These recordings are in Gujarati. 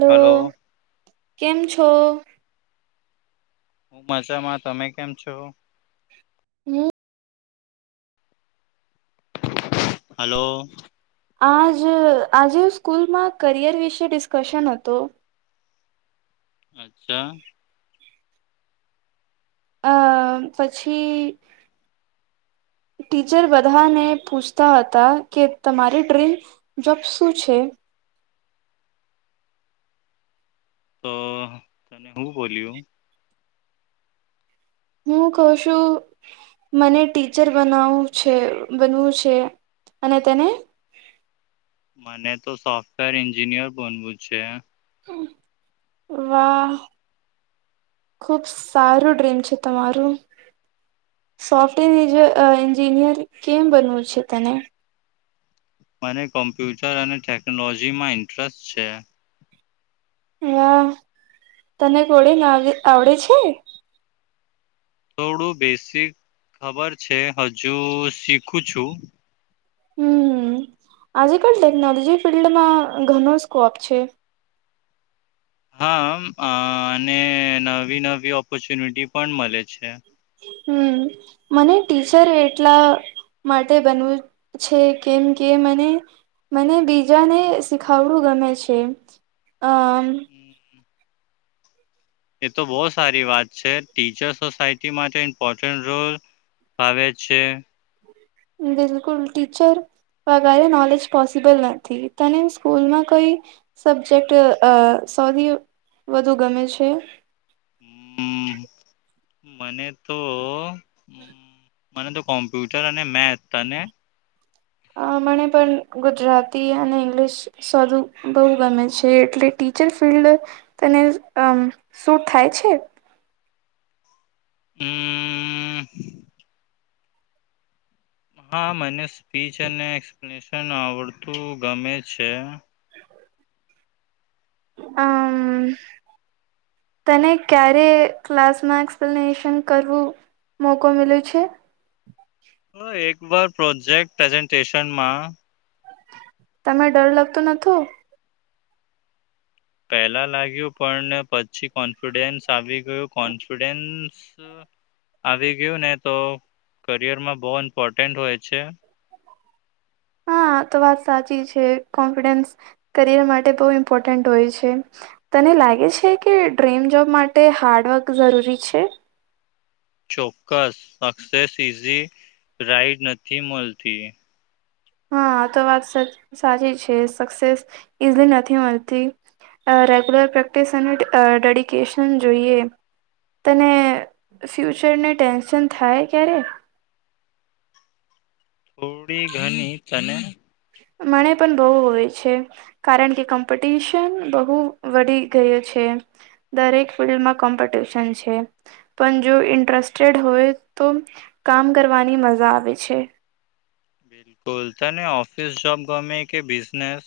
દો. હલો કેમ છો? મજામાં તમે કેમ છો? હમ્મ. હાલો. આજ આજે સ્કૂલમાં કરિયર વિશે ડિસ્કશન હતું. અચ્છા? અ પછી ટીચર બધાને પૂછતા હતા કે તમારી ડ્રીમ જોબ શું છે? તો તને હું બોલ્યું? હું કઉ સુ મને ટીચર બનાવું છે, બનવું છે અને તેને? મને તો સોફ્ટવેર એન્જિનિયર બનવું છે. વાહ, ખુબ સારું ડ્રીમ છે તમારું, સોફ્ટેર એન્જી અ એન્જિનિયર કેમ બનવું છે તને? મને કોમ્પ્યુટર અને ટેકનોલોજીમાં ઇન્ટરેસ્ટ છે. વાહ તને કોડિંગ આવડે આવડે છે? થોડું બેસિક ખબર છે, હજુ શીખું છું. હમ્મ આજે કલ ટેકનોલોજી ફિલ્ડમાં ઘણો સ્કોપ છે. હા અ અને નવી-નવી ઓપોર્ચ્યુનિટી પણ મળે છે. હમ્મ મને ટીચર એટલા માટે બનવું છે કેમ કે મને મને બીજાને શીખાવડું ગમે છે અમ એ તો બો સારી વાત છે, ટીચર સોસાયટી માટે ઇમ્પોર્ટન્ટ રોલ ભાવે છે. બિલકુલ, ટીચર વગારે નોલેજ પોસિબલ નથી, તને સ્કૂલમાં કોઈ સબ્જેક્ટ અ અ સૌવી વધુ ગમે છે? મને તો અમ્મ મને તો કોમ્પ્યુટર અને મેથ, તને? અ મને પણ ગુજરાતી અને ઈંગ્લિશ શધુ બહુ ગમે છે, એટલે ટીચર ફિલ્લ્ડ તને અ શું થાય છે? હમ્મ હા મનેસ ફીચર અને એક્સપ્લેનેશન ને આવડતું ગમે છે. અમ તને ક્યારે ક્લાસમાં એક્સપ્લેનેશન કરવું મોકો મલ્યો છે? હ એક વાર પ્રોજેક્ટ પ્રેઝન્ટેશનમાં તમે ડર લાગતો નતો? પેલા લાગ્યું પણ પછી કોન્ફિડન્સ આવી ગયું કોન્ફિડેન્ સ આવી ગયું ને તો કરિયરમાં બો ઇમ્પોર્ટન્ટ હોય છે. હા તો વાત સાચી છે, કોન્ફિડન્સ કરિયર માટે બહુ ઇમ્પોર્ટન્ટ હોય છે, તને લાગે છે કે ડ્રીમ જોબ માટે હાર્ડવર્ક જરૂરી છે? ચોક્કસ, સક્સેસ ઇઝી રાઈડ નથી મળતી. હા તો વાત સાચ સાચી છે, સક્સેસ ઈઝલી નથી મલતી અ રેગ્યુલર પ્રેક્ટિસ અને ડે અ ડેડિકેશન જોઈએ, તને ફ્યુચરને ટેન્શન થાય ક્યારે? થોડી ઘણી તને? મને પણ બહુ હોય છે, કારણ કે કમ્પિટિશન બહુ વધી ગયું છે. દરેક ફિલ્ડમાં કોમ્પિટિશન છે. પણ જો ઇન્ટરેસ્ટેડ હોય તો કામ કરવાની મઝા આવે છે. બિલકુલ, તને ઓફિસ જોબ ગમે કે બિઝનેસ?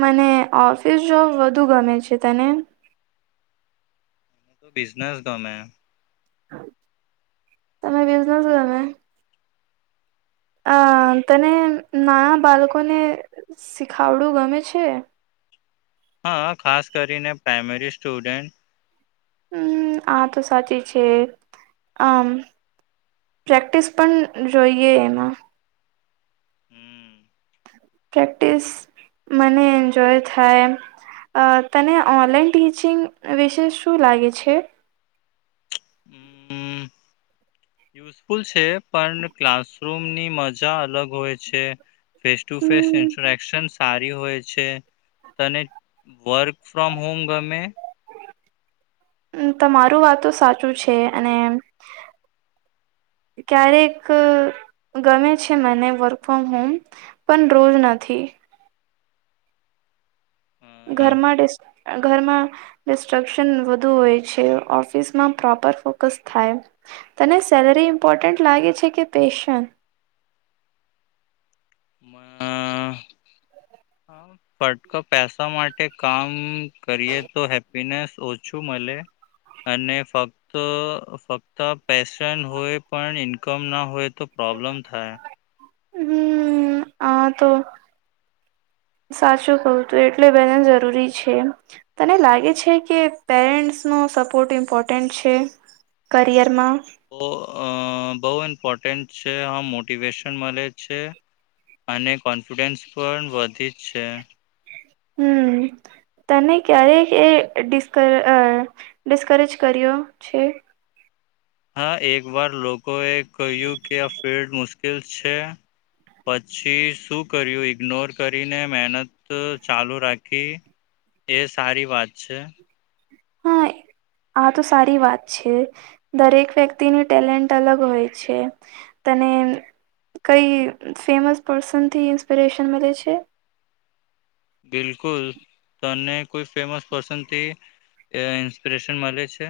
મને, ઓફિસ જોબ વધુ ગમે છે, તને? બિઝનેસ ગમે. તમે બિઝનઝ ગમે? અ તને નાના બાલકોને શીખાવડું ગમે છે? હા, ખાસ કરીને પ્રાઈમરી સ્ટુડન્ટ. હમ, આ તો સાચી જ છે. આમ પ્રેક્ટિસ પણ જોઈએ એમાં. હમ પ્રેક્ટિસ, મને એન્જોય થાય. અ તને ઓનલાઈન ટીચિંગ વિશે શું લાગે છે? હમ યુઝફુલ છે, પણ ક્લાસરૂમની મજા અલગ હોય છે. Face to face hmm interaction સારી હોય છે. તને વર્ક ફ્રોમ હોમ ગમે? ઉ તમારું વાત તો સાચું છે. અને, ક્યારેક ગમે છે મને વર્ક ફ્રોમ હોમ, પણ રોજ નથી. ઘરમાં ઘરમાં ડિસ્ટ્રક્શન વધુ હોય છે, ઓફિસમાં પ્રોપર ફોકસ થાય. તને સેલરી ઇમ્પોર્ટન્ટ લાગે છે કે પેશન? ફટક પેસા માટે કામ કરીએ તો હેપીનેસ ઓછું મલે. અને ફક્ત ફક્ત પેશન હોય, પણ ઇન્કમ ના હોય તો પ્રોબ્લેમ થાય. હમ, આ તો સાચું કવું તું. એટલે બેલેન્સ જરૂરી છે. તને લાગે છે કે પેરેન્ટ્સનો સપોર્ટ ઇમ્પોર્ટન્ટ છે, કરિયરમાં? ઓ ઓ બહુ ઇમ્પોર્ટન્ટ છે. આમ મોટિવેશન મલે છે, અને કોન્ફિડન્સ પણ વધી જ છે. હમ, તને ક્યારે એ ડિસ્ક ડિસ્કરેજ કર્યો છે? હા એક વાર લોકો એ કહ્યું કે આ ફિલ્ડ મુશ્કેલ છે. પછી શું કર્યું, ઇગ્નોર કરીને મહેનત ચાલુ રાખી, એ સારી વાત છે હા, આ તો સારી વાત છે. દરેક વ્યક્તિનું ટેલેન્ટ અલગ હોય છે. તને કઈ ફેમસ પર્સનથી ઇન્સ્પિરેશન મલે છે? બિલકુલ તને કોઈ ફેમસ પર્સનથી ઇન્સ્પિરેશન મળે છે.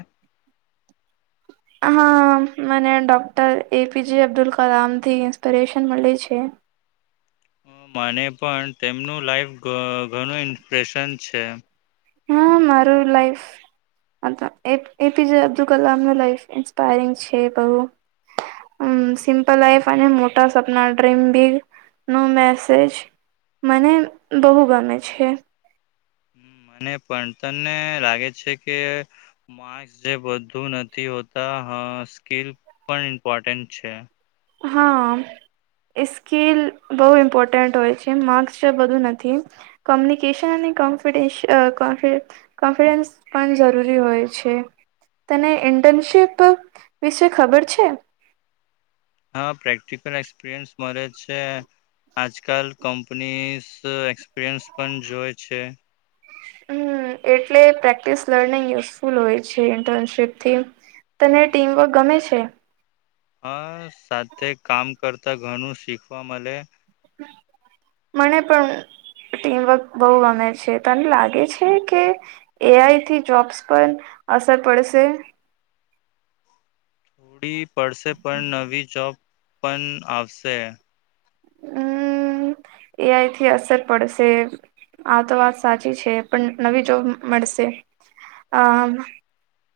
હા મને ડોક્ટર એપીજે અબ્દુલ કલામ થી ઇન્સ્પિરેશન મળી છે? માને પણ તેમનું લાઈફ ઘણું ઇન્સ્પ્રેશન છે. હા મારું લાઈફ એપીજ અબ્દુલ કલામનું લાઈફ ઇન્સ્પાયરિંગ છે બઉ. હમ્મ હમ, સિમ્પલ લાઈફ. અને મોટા સપના ડ્રીમ બિગ નો મેસેજ મને બહુ ગમે છે. હમ, મને પણ તમને લાગે છે કે માસ જે બધું નથી હોતા સ્કીલ પણ ઇમ્પોર્ટન્ટ છે. હા સ્કીલ બહુ ઇમ્પોર્ટન્ટ હોય છે માર્ક્સ જે બધું નથી. કોમ્યુનિકેશન અને કોન્ફિડન્સ કોફ કોન્ફિડન્સ પણ જરૂરી હોય છે. તને બિલકુલ. ઇન્ટનશીપ. વિશે ખબર છે? હા પ્રેક્ટિકલ એક્સપિરિયન્સ મળે છે, આજકાલ કંપનીઝ એક્સપિરિયન્સ પણ જોય છે. હમ્મ એટલે પ્રેક્ટિસ લર્નિંગ યુઝફુલ હોય છે ઇન્ટર્નશીપ થી. તને ટીમવર્ક ગમે છે? છે. હા સાથે કામ કરતા ઘણું શીખવા મળે. મને પણ ટીમવર્ક બહુ ગમે છે, તને લાગે છે કે એઆઈ થી જોબ્સ પર અસર પડશે? થોડી. પડશે પણ નવી જોબ. પણ આવશે. હમ્મ. એઆઈથી અસર પડશે આ તો વાત સાચી છે પણ નવી જોબ મળશે આ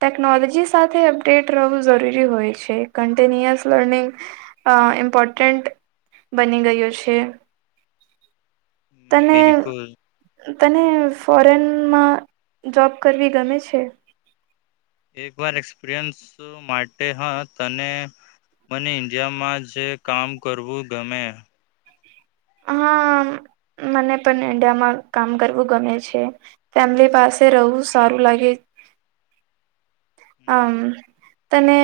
ટેકનોલોજી સાથે અપડેટ રહેવું, જરૂરી હોય છે કન્ટિન્યુઅસ લર્નિંગ ઇમ્પોર્ટન્ટ બની ગયું છે. તને બિલકુલ તને ફોરેનમાં જોબ કરવી ગમે છે? એક વાર એક્સપિરિયન્સ માટે હા, તને મને ઇન્ડિયામાં જ કામ કરવું ગમે. હા મને પણ ઇન્ડિયામાં કામ કરવું ગમે છે. ફેમિલી પાસે રહેવું સારું લાગે, આમ તને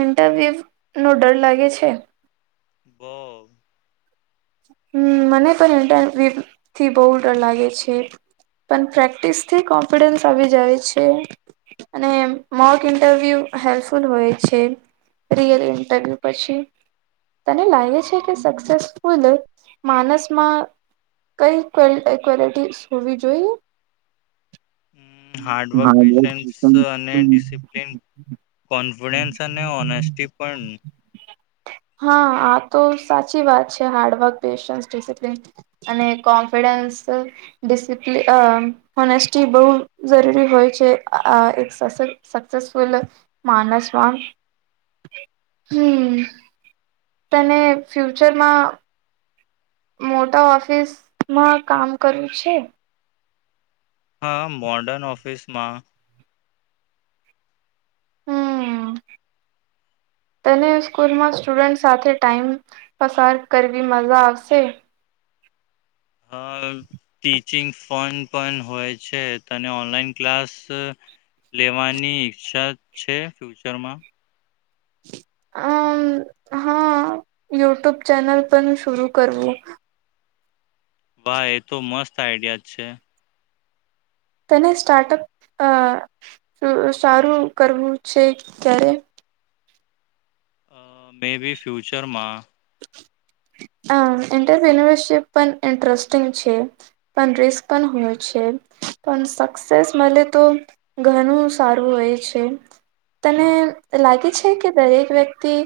ઇન્ટરવ્યુ નો ડર લાગે છે? બો હમ મને પણ ઇન્ટરવ્યૂથી બહુ ડર લાગે છે, પણ પ્રેક્ટિસથી કોન્ફિડન્સ આવી જાય છે, અને મોક ઇન્ટરવ્યૂ હેલ્પફુલ હોય છે. રિયલ ઇન્ટરવ્યૂ પછી તને લાગે છે કે સક્સેસ માણસ માં કઈ ઈ ક્વોલિટીઝ હોવી જોઈએ? હાર્ડવર્ક હા પેશન્સ અને ડિસિપ્લિન કોન્ફિડન્સ અને ઓનેસ્ટી પણ હા આ તો સાચી વાત છે. હાર્ડવર્ક, પેશન્ટ્સ, ડીસપ્લિન અને કોન્ફિડન્સ, ઓનેસ્ટી બહુ જરૂરી હોય છે. આ એક સક્સેસફુલ માનસમાં હમ તને ફ્યુચરમાં મોટા ઓફિસમાં કામ કર્યું છે? હા મોર્ડન ઓફિસમાં. તને સ્કૂલમાં સ્ટુડન્ટ સાથે ટાઈમ પસાર કરવી મજા આવશે? ટીચિંગ ફોન પણ હોય છે, તને ઓનલાઈન ક્લાસ લેવાની ઈચ્છા છે ફ્યુચરમાં? અમ, હા યુટ્યુબ ચેનલ પણ શરૂ કરવું. બા એ તો મસ્ત. આઈડિયા છે. તેને સ્ટાર્ટઅપ સારું કરવું છે ક્યારે? અ.. મે બી ફ્યુચરમાં. આમ, ઇન્ટરપિન્યરશીપ પણ ઇન્ટરેસ્ટિંગ છે, પણ રિસ્ક પણ હોય છે, પણ સક્સેસ મળે તો ઘણું સારું હોય છે. તને લાગે છે કે દરેક વ્ય થી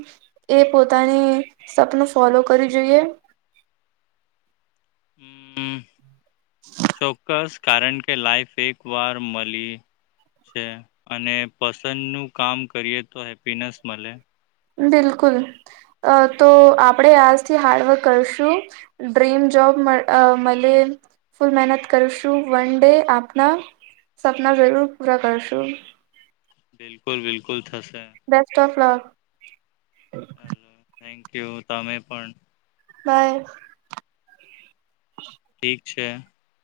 એ પોતાની. સપનું ફોલો કરવી જોઈએ? હમ્મ. ચોક્કસ. કારણ કે લાઈફ એક વાર મળી છે અને પસંદનું કામ કરીએ તો હેપીનેસ મળે. બિલકુલ તો આપણેે આજથી હાર્ડવર્ક કરશું ડ્રીમ જોબ મળે ફૂલ મહેનત કરશું. વન ડે આપના સપના જરૂર પૂરા કરશું. બિલકુલ-બિલકુલ. Best of luck. Hello. Thank you તમે પણ. બાય ઠીક. છે.